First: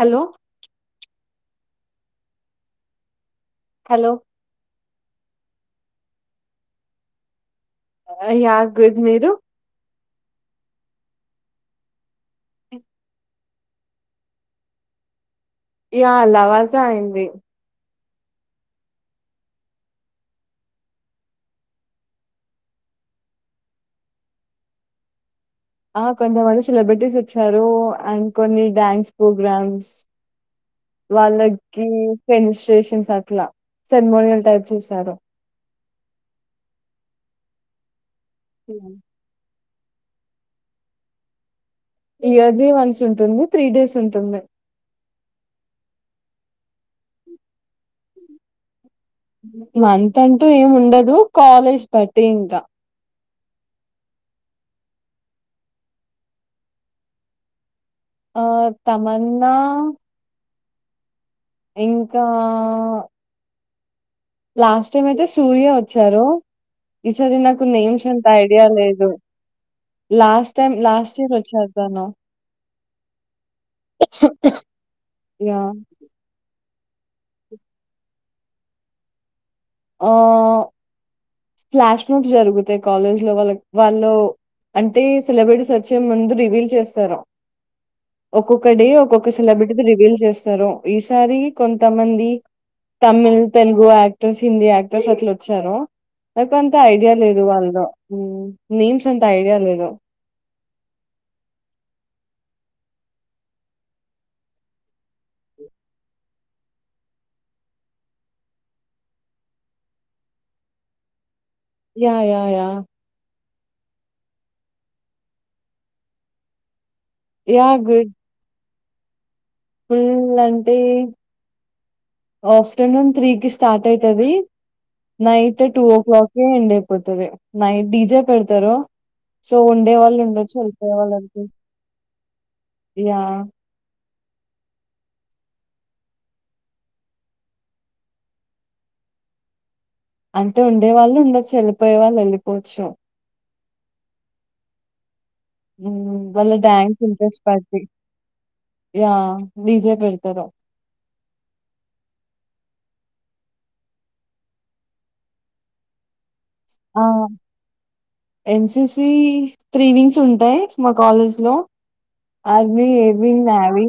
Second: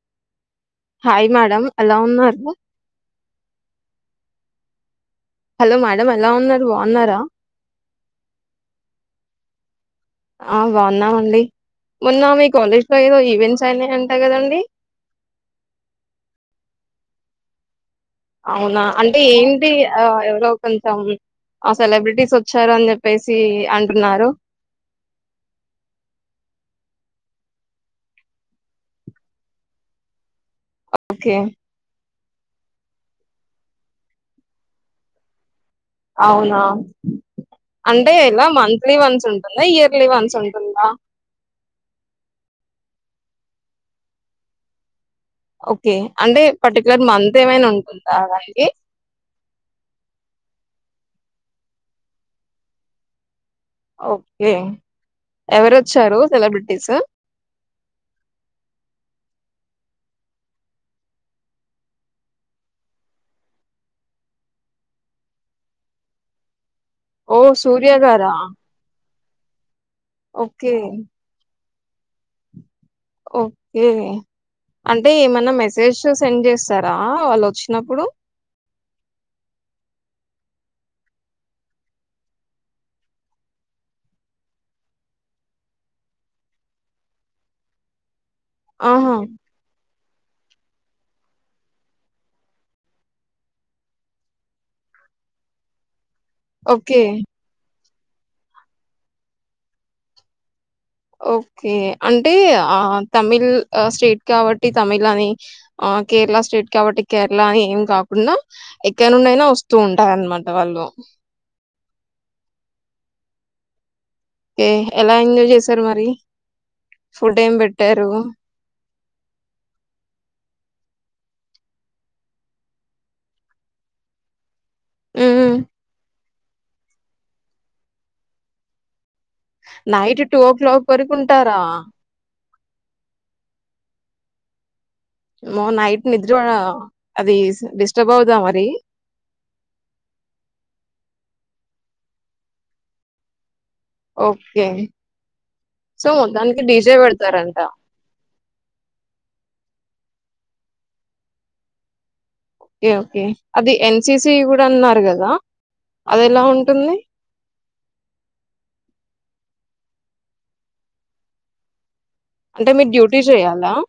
Hello hi madam. ఎలా ఉన్నారు? Hello hello madam. ఎలా ఉన్నారు? బావున్నారా. ఆ యా గుడ్ మీరు ఆ బాగున్నామండి. మొన్న మీ కాలేజ్ లో ఏవో ఈవెంట్స్, అయినయి అంట కదండీ. యా లావాజ అయింది. అవునా అంటే ఏంటి ఆ ఎవరో కొంచెం, ఆ సెలబ్రిటీస్ వచ్చారు అని చెప్పేసి అంటున్నారు. ఆ కొంతమంది సెలబ్రిటీస్ వచ్చారు. అండ్ కొన్ని డ్యాన్స్ ప్రోగ్రామ్స్, ఓకే. వాళ్ళకి రిజిస్ట్రేషన్స్ అట్లా, సెర్మోనియల్ టైప్ చేశారు. అవునా అన్ అంటే ఎలా మంత్లీ వన్స్ ఉంట్ టుందా. ఇయర్లీ వన్స్ ఉంటుందా? ఇయర్లీ వన్స్ ఉంటుంది. త్రీ డేస్ ఉంటుంది. ఓకే అంటే పర్టికులర్ మంత్, ఏమైనా ఉంటుందా దానికి, మంత్ అంటూ ఏం ఉండదు. కాలేజ్ బట్టి ఇంకా ఓకే ఎవరు వోచ్చారు సెలబ్రిటీస్. ఆ తమన్నా ఇంకా ఆ లాస్ట్ టైం అయితే సూర్య వచ్చారు ఈసారి ఓహ్! నాకు సూర్య నేమ్స్ అంత గారా? ఐడియా లేదు last okay. Time, last year వోచ్చారు తనో ఓకే అంటే ఏమన్నా యాహ్! మెసేజ్ సెండ్ చెస్ స్తారా వాళ్ళు వచ్చినప్పుడు. ఆ ఫ్లాష్ మాబ్ జరుగుతాయి. కాలేజ్ లో వాళ్ళ, వాళ్ళు అంటే సిలబటీస్ వచ్చే ముందు రివీల్ చేస్తారు. ఒక్కొక్క డే ఆహా! ఒక్కొక్క సెలబ్రిటీ రివీల్ చేస్ ఈసారి కొంతమంది తమిళ్ తెలుగు యాక్టర్స్ హిందీ యాక్టర్స్ అట్లు వచ్చారు నాక్ అంత ఓకే. ఐడియా లేదు వాళ్లు నేమ్స్ అంత ఐడియా లేదు ఓకే అంటే ఆ తమిళ్ స్టేట్ కాబట్టి తమిళ్ అని ఆ కేరళ స్టేట్ కాబట్టి కేరళ అని ఏం కాకుండా ఎక్కడ నుండిఅయినా వస్తూ ఉంటారన్నమాట వాళ్ళు యా యా యా ఓకే ఎలా ఎంజాయ్ చేసారు మరి ఫుడ్ ఏం యాహ్! పెట్టారు గుడ్ ఫుల్ అంటే ఆఫ్టర్నూన్ త్రీకిి స్టార్ట్ అయితది హ్మ్. హ్మ్. Night two o'clock end అయిపోతదీ నైట్ డిజే పెడతారు సో ఉండే వాళ్ళు నైట్ టూ ఓ ఉండొచ్చు క్లాక్ వెళ్ళిపోయే వరకు వాళ్ళు వెళ్ళిపో ఉంటారా యా అమ్మో నైట్ నిద్ర అది డిస్టర్బ్ అవుదా మరి అంటే ఉండే వాళ్ళు ఉండొచ్చు వెళ్ళిపోయే వాళ్ళు వెళ్ళిపోవచ్చు ఓకే సో, వాళ్ళ మొత్తానికి డీజే డ్యాన్స్ ఇంట్రెస్ట్ బెడతారంట. బట్టి ఆ డీజే పెడిత తరు ఓకే ఓకే అది ఎన్సిసి కూడా అన్నారు కదా అది ఎలా ఉంటుంది ఎన్సిసి త్రీ వింగ్స్ ఉంటాయి మా కాలేజ్ లో అంటే అవి మీరు డ్యూటీ ఏవి చేయాలా నావి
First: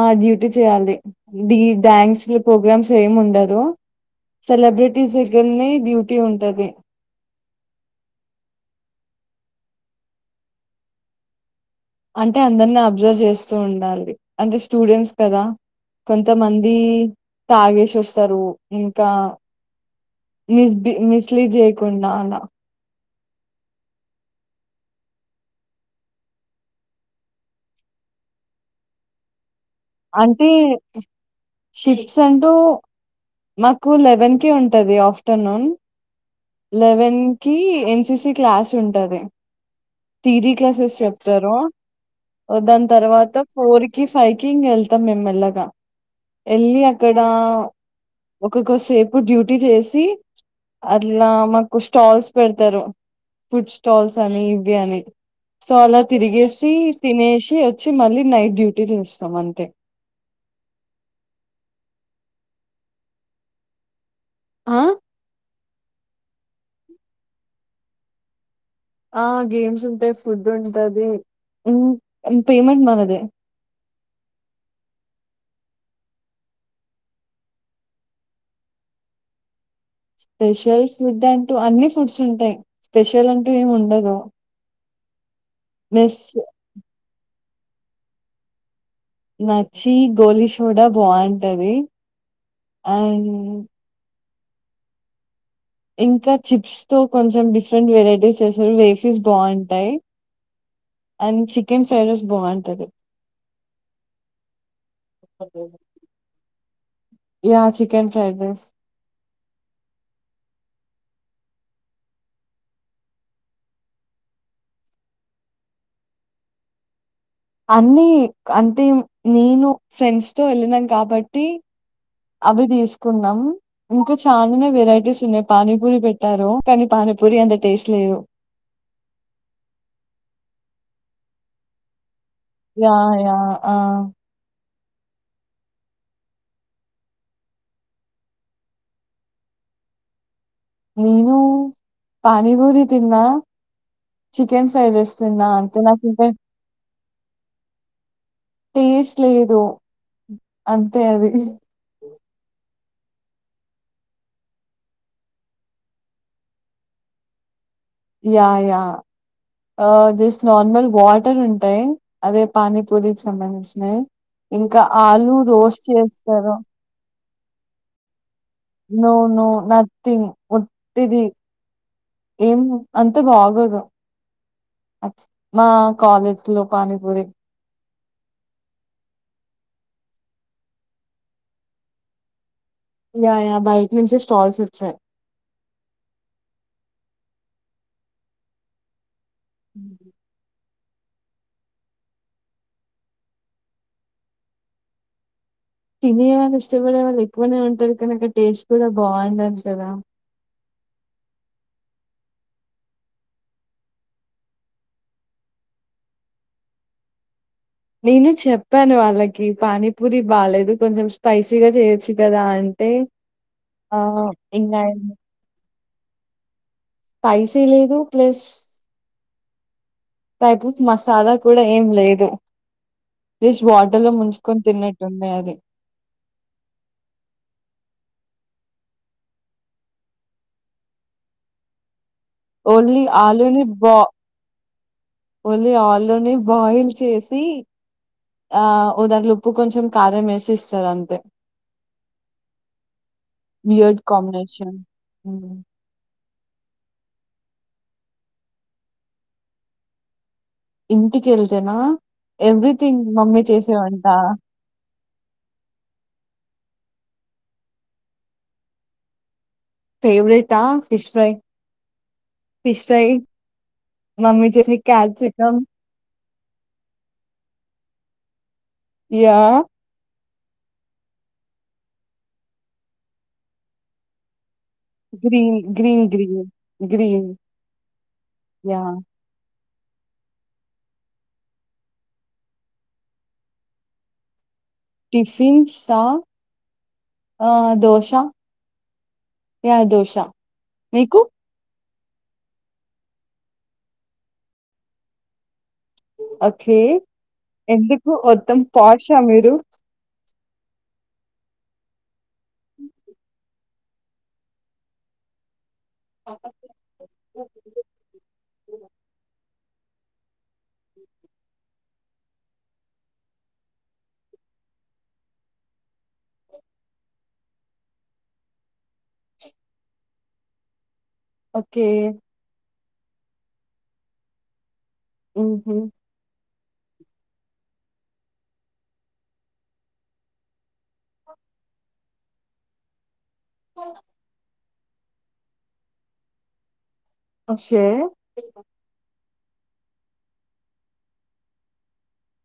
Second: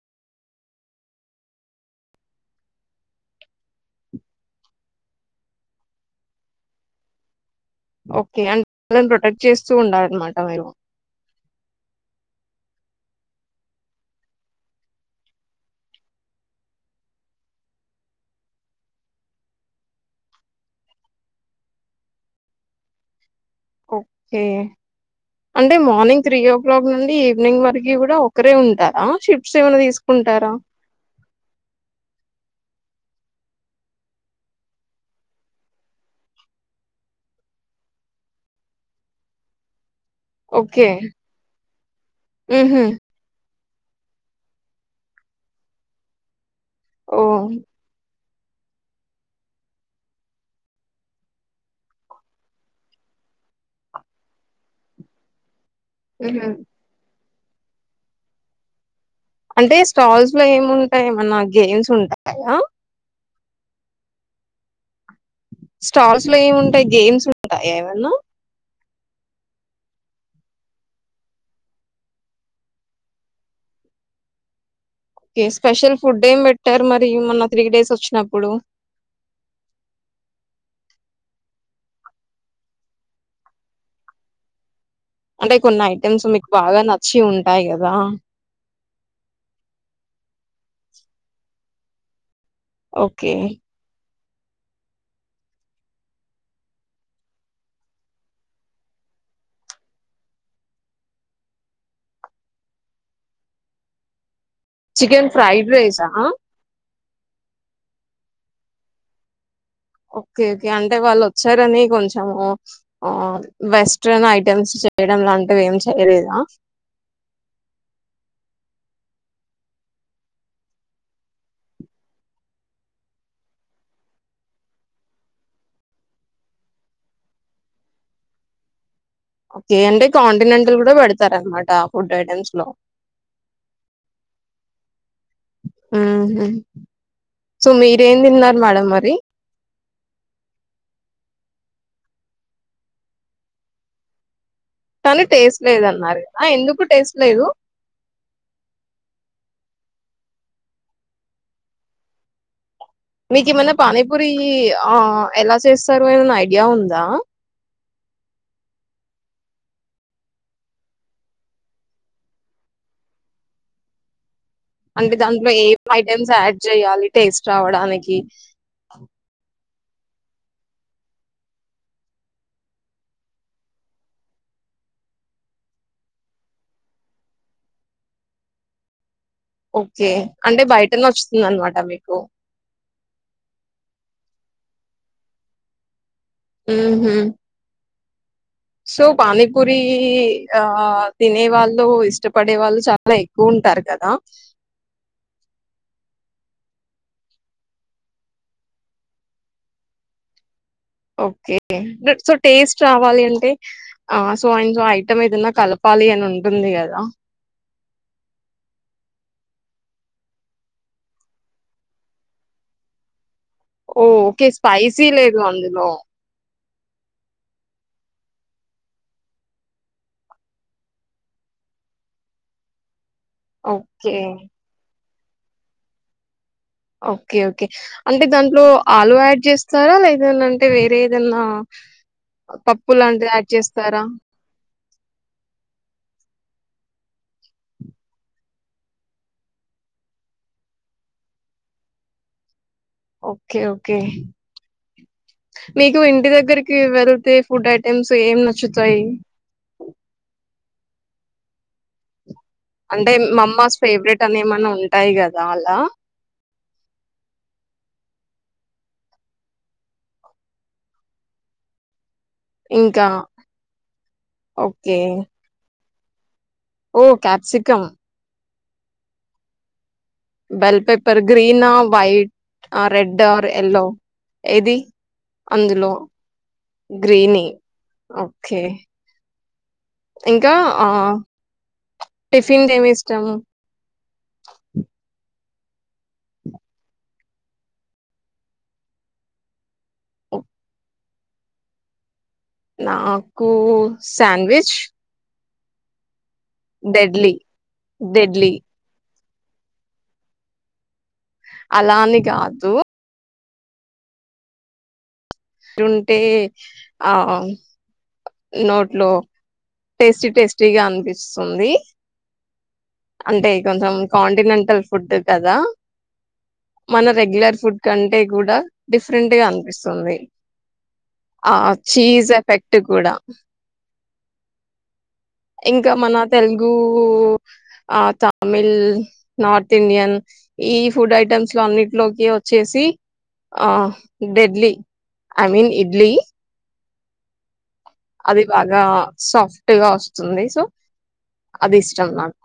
ఆ డ్యూటీ చేయాలి డి డ్యాన్స్ ప్రోగ్రామ్స్ ఏమి ఉండదు సెలబ్రిటీస్ దగ్గరనే డ్యూటీ ఉంటది ఓకే అంటే వాళ్ళని ప్రొటెక్ట్ చేస్తూ ఉండాలన్నమాట మీరు అంటే అందరిని అబ్జర్వ్ చేస్తూ ఉండాలి అంటే స్టూడెంట్స్ కదా కొంతమంది తాగేసి వస్తారు ఇంకా మిస్బి మిస్లీడ్ చేయకుండా అలా ఓకే అంటే మార్నింగ్ త్రీ ఓ క్లాక్ నుండి ఈవినింగ్ వరకు కూడా ఒకరే ఉంటారా షిఫ్ అంటే షిఫ్ట్స్ అంటూ మాకు లెవెన్ కి ఉంటది ఆఫ్టర్నూన్ లెవెన్ కి ఎన్సిసి క్లాస్ ఉంటది థియరీ ఓకే క్లాసెస్ చెప్తారు మ్హూ. దాని తర్వాత ఫోర్ కి ఫైవ్ కి కింగ్ వెళ్తాం మేమెల్లగా వెళ్ళి అక్కడ ఓ ఒక్కొక్కసేపు డ్యూటీ చేసి అట్లా మాకు స్టాల్స్ పెడతారు ఫుడ్ స్టాల్స్ అని ఇవి అని సో అలా మ్హూ. తిరిగేసి తినేసి చ్చ మళ్ళీ నైట్ డ్యూటీ చేస్తాం అంతే. అంటే స్టాల్స్ లో ఏమి ఉంటాయ ఏమన్నా గేమ్స్ ఉంటాయి అయా ఆ స్టాల్స్ లో ఏముంటాయి గేమ్స్ ఉంటాయా ఏమన్నా ఆ గేమ్స్ ఉంటాయి ఫుడ్ ఉంటది పేమెంట్ మనదే ఓకే స్పెషల్ ఫుడ్ ఏం పెట్టరు మరి మొన్న త్రీ డేస్ వచ్చినప్పుడు స్పెషల్ ఫుడ్ అంటూ అన్ని ఫుడ్స్ ఉంటాయి స్పెషల్ అంటూ ఏమి ఉండదు అంటే కొన్ని మెస్ ఐటెమ్స్ మీకు బాగా నచ్చి ఉ టాయి కదా నచ్చి గోలి సోడా బాగుంటది అవును ఓకే. ఇంకా చిప్స్ తో కొంచెం డిఫరెంట్ వెరైటీస్ చేస్తారు వేఫీస్ బాగుంటాయి అండ్ చికెన్ ఫ్రైడ్ రైస్ బాగుంటది చికెన్ ఫ్రైడ్ రైసా yeah chicken fried rice okay okay అంటే వాళ్ళు వచ్చారని కొంచము ఆ వెస్ట్రన్ ఐటమ్స్ చేయడం లాంటివి ఏం చేయలేదా అన్ని అంటే నేను ఫ్రెండ్స్ తో వెళ్ళినం కాబట్టి అవి తీసుకున్నాం ఇంకా చాలానే వెరైటీస్ ఉన్నాయి పానీపూరి పెట్టారు కానీ పానీపూరి ఎంత టేస్ట్ లేదు ఓకే అంటే కాంటినెంటల్ కూడా పెడతార అనమాట ఆ ఫుడ్ అ యా యా ఆ ఉహు సో మీరేం తిన్నారు మేడం మరి నేను పానీపూరి తిన్నా చికెన్ ఫ్రై రైస్ కానీ తిన్నా. టేస్ట్ అంతే లేదన్నారు నాకింకా ఆ ఎందుకు టేస్ట్ లేదు టేస్ట్ లేదు అంతే అది మీకు ఏమైన్నా పానీపూరి ఆ ఎలా చేస్తారు ఏమైనా ఐడియా ఉందా yeah yeah just normal water ఉంటాయి అదే పానీపూరికి సంబంధించినయి ఇంకా అంటే ఆలు దాంట్లో ఏం రోస్ట్ ఐటెమ్స్ చేస్తారు యాడ్ చేయాలి టేస్ట్ రావడానికి నువునువు నా ంగ్ ఒట్టిది ఏం అంత బాగోదు మా కాలేజ్ లో పానీపూరి ఓకే అంటే బయటనే నచ్చుతుంది అనమాట మీకు యా యా బయట నుంచి స్టాల్స్ వచ్చాయి ఉహు సో పానీపూరి ఆ తినే వాళ్ళు ఇష్టపడే వాళ్ళు చాలా ఎక్కువ ఉంటారు కదా తినే వాళ్ళు ఇష్టపడే వాళ్ళు ఎక్కువనే ఉంటారు కాని టేస్ట్ కూడా బాగుండాలి కదా ఓకే సో టేస్ట్ రావాలి అంటే ఆ సో అండ్ సో ఆయన ఐటం ఏదన్నా కలపాలి అని ఉంటుంది కదా నేను చెప్పాను వాళ్ళకి పానీపూరి బాలేదు కొంచెం స్పైసీగా చేయొచ్చు కదా అంటే ఆ ఓ ఓకే ఇంకా స్పైసీ లేదు అందులో స్పైసీ లేదు ప్లస్ టైపుతి మసాలా కూడా ఏం లేదు జస్ట్ వాటర్లో ఓకే ముంచుకొని తిన్న తొంబై అది ఓకే ఓకే అంటే దాంట్లో ఆలు యాడ్ చేస్తారా లేద అంటే వేరే ఏదన్నా పప్పు ఓన్లీ లాంటిది యాడ్ ఆలుని బా చేస్తారా ఓన్లీ ఆలు నీ బాయిల్ చేసి ఆ దాంట్లో ఉప్పు కొంచెం కారం వేసి ఇస్తారు అంతే ఓకే ఓకే వియర్డ్ కాంబినేషన్ హ్మ్. మీకు ఇంటి దగ్గరికి వెల్ తే ఫుడ్ ఐటెమ్స్ ఏం నచ్చుతాయి ఇంటికి వెళ్తేనా అంటే మా అమ్మా ఫేవరెట్ అని ఏమన్నా ఉంటా టాయి కదా అలా ఫేవరెట్ ఆ ఫిష్ ఫ్రై ఫిష్ ఇంకా ఫ్రై మమ్మీ చేసే ఓకే కాప్సికం ఓ క్యాప్సికమ్ యా బెల్ పేపర్ గ్రీనా వైట్ ఆ రెడ్ ఆ ఎల్లో ఏది గ్రీన్ అందులో గ్రీన్ గ్రీన్ గ్రీన్ గ్రీని ఓకే యా ఇంకా ఆ టిఫిన్ ఏమి ఇష్టము టిఫిన్ సా దోశ యా దోష మీకు నాకు శండ్విచ్ ఓకే ఎందుకు డెడ్లీ మొత్తం పాష్ క మీరు అల అని కాదు ఉంటే ఆ నోట్లో టేస్టీ టేస్టీగా అనిపిస్తుంది అంటే కొంచెం కాంటినెంటల్ ఫుడ్ కదా మన రెగ్యులర్ ఫుడ్ కంటే కూడా డిఫరెంట్ గా అనిపిస్తుంది ఆ ఓకే చీజ్ ఎఫెక్ట్ ఇటు కూడా మ్మ్ఉహ్మ్ ఇంకా మన తెలుగ్ గు ఆ తమిళ్ నార్త్ ఇండియన్ ఈ ఫుడ్ ఐటమ్స్ లో అన్నింటిలోకి వచ్చేసి ఆ డెడ్లీ ఐ మీన్ ఇడ్లీ ఒష్ అది బాగా సాప్ట్ గా వస్తుంది సో అది ఇష్టం నాకు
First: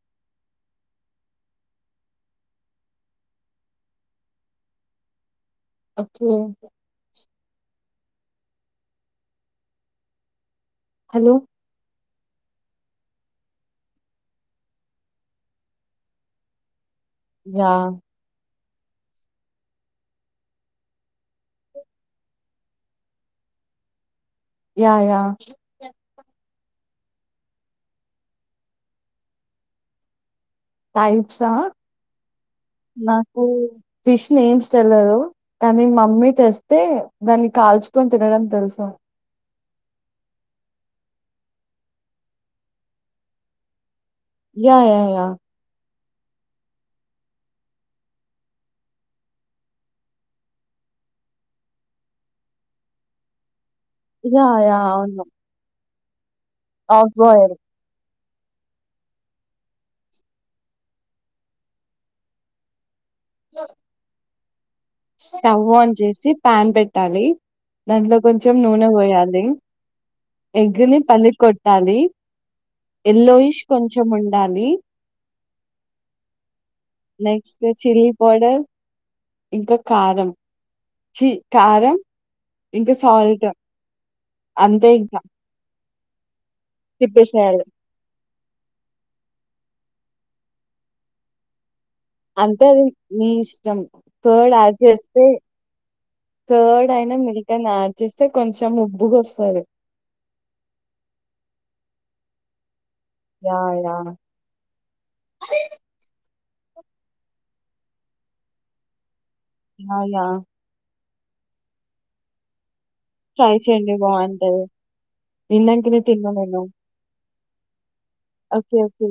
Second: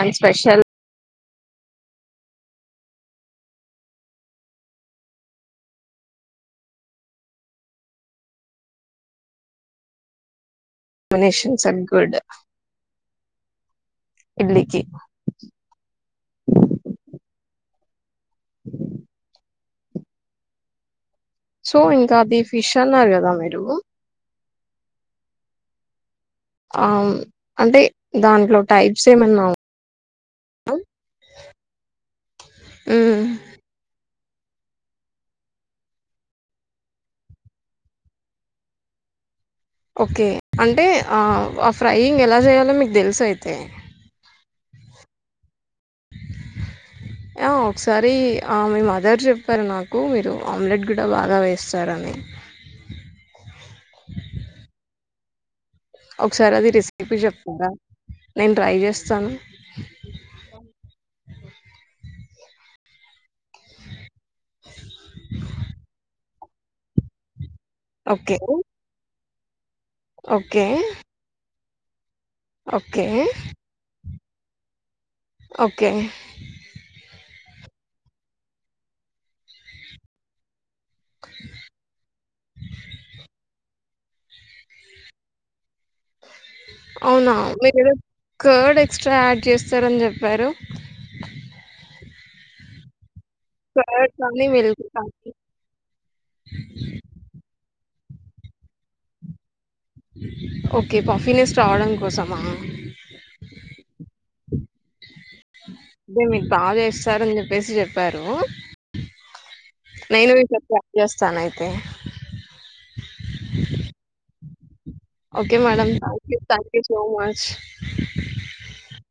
and special okay hello. Finishings are good ఇడ్లీకి యా సో ఇంకా అది ఫిష్ అన్నారు కదా మీరు యా యా ఆ అంటే దాంట్లో టైప్స్ ఏమన్నా టైప్స్ ఆ ఉ నాకు ఫిష్ నేమ్స్ తెలవదు కానీ మమ్మీ తెస్తే దాన్ని కాల్చుకొని తినడం తెలుసు ఓకే అంటే ఆ ఫ్రైయింగ్ ఎలా చేయాలో మీకు తెలుసా అయితే యా యా యా ఒకసారి ఆ మీ మదర్ చెప్పారు నాకు మీరు ఆమ్లెట్ కూడా బాగా వేస్తారని యా యా అవును ఒకసారి అది ఆఫ్ రెసిపీ [inaudible] బాయిల్. చెప్తారా నేను ట్రై చేస్తాను లొ స్టవ్ ఆన్ చేసి పాన్ పెట్టాలి దానిలో ఓకే. కొంచెం నూనె వోయాలి లే ఓకే. ఎగ్ నీ పలి కో చాలి ఓకే. ఎల్లోఇష్ కొంచ చముండాలి. ఓకే నెక్స్ట్ చిల్లి పౌడర్ ఇంకా కారం చీ కారం ఇంకా సాల్ట్ అంతే ఇంక అవునా మీరు కర్డ్ ఎక్స్ట్రా యాడ్ చేస్త స్థర్ అని చెప్పారు. అంతే అది నీ ఇష్టం కానీ, కర్డ్ యాడ్ మిల్క్ చేస్తే కానీ కర్డ్ అయినా మిల్క్ అయిన యా చేస్తే కొంచమ్ ఉప్పుగ వస్తాది. ఓకే పాఫినెస్ రావడం కోసమా యా యా అరే మీకు బాగా ఇస్తారని చెప్పేసి చెప్పారు. యా యా నేను మీక్ చెప్పలా ట్రై చేస్తాను అయితే ట్రై చేయండి బాగుంటది. ఓకే మేడం విన్నాకనే థ్యాంక్ తిన్నా యూ నేను థ్యాంక్ యూ సో మచ్ చ్ఛ్. Okay okay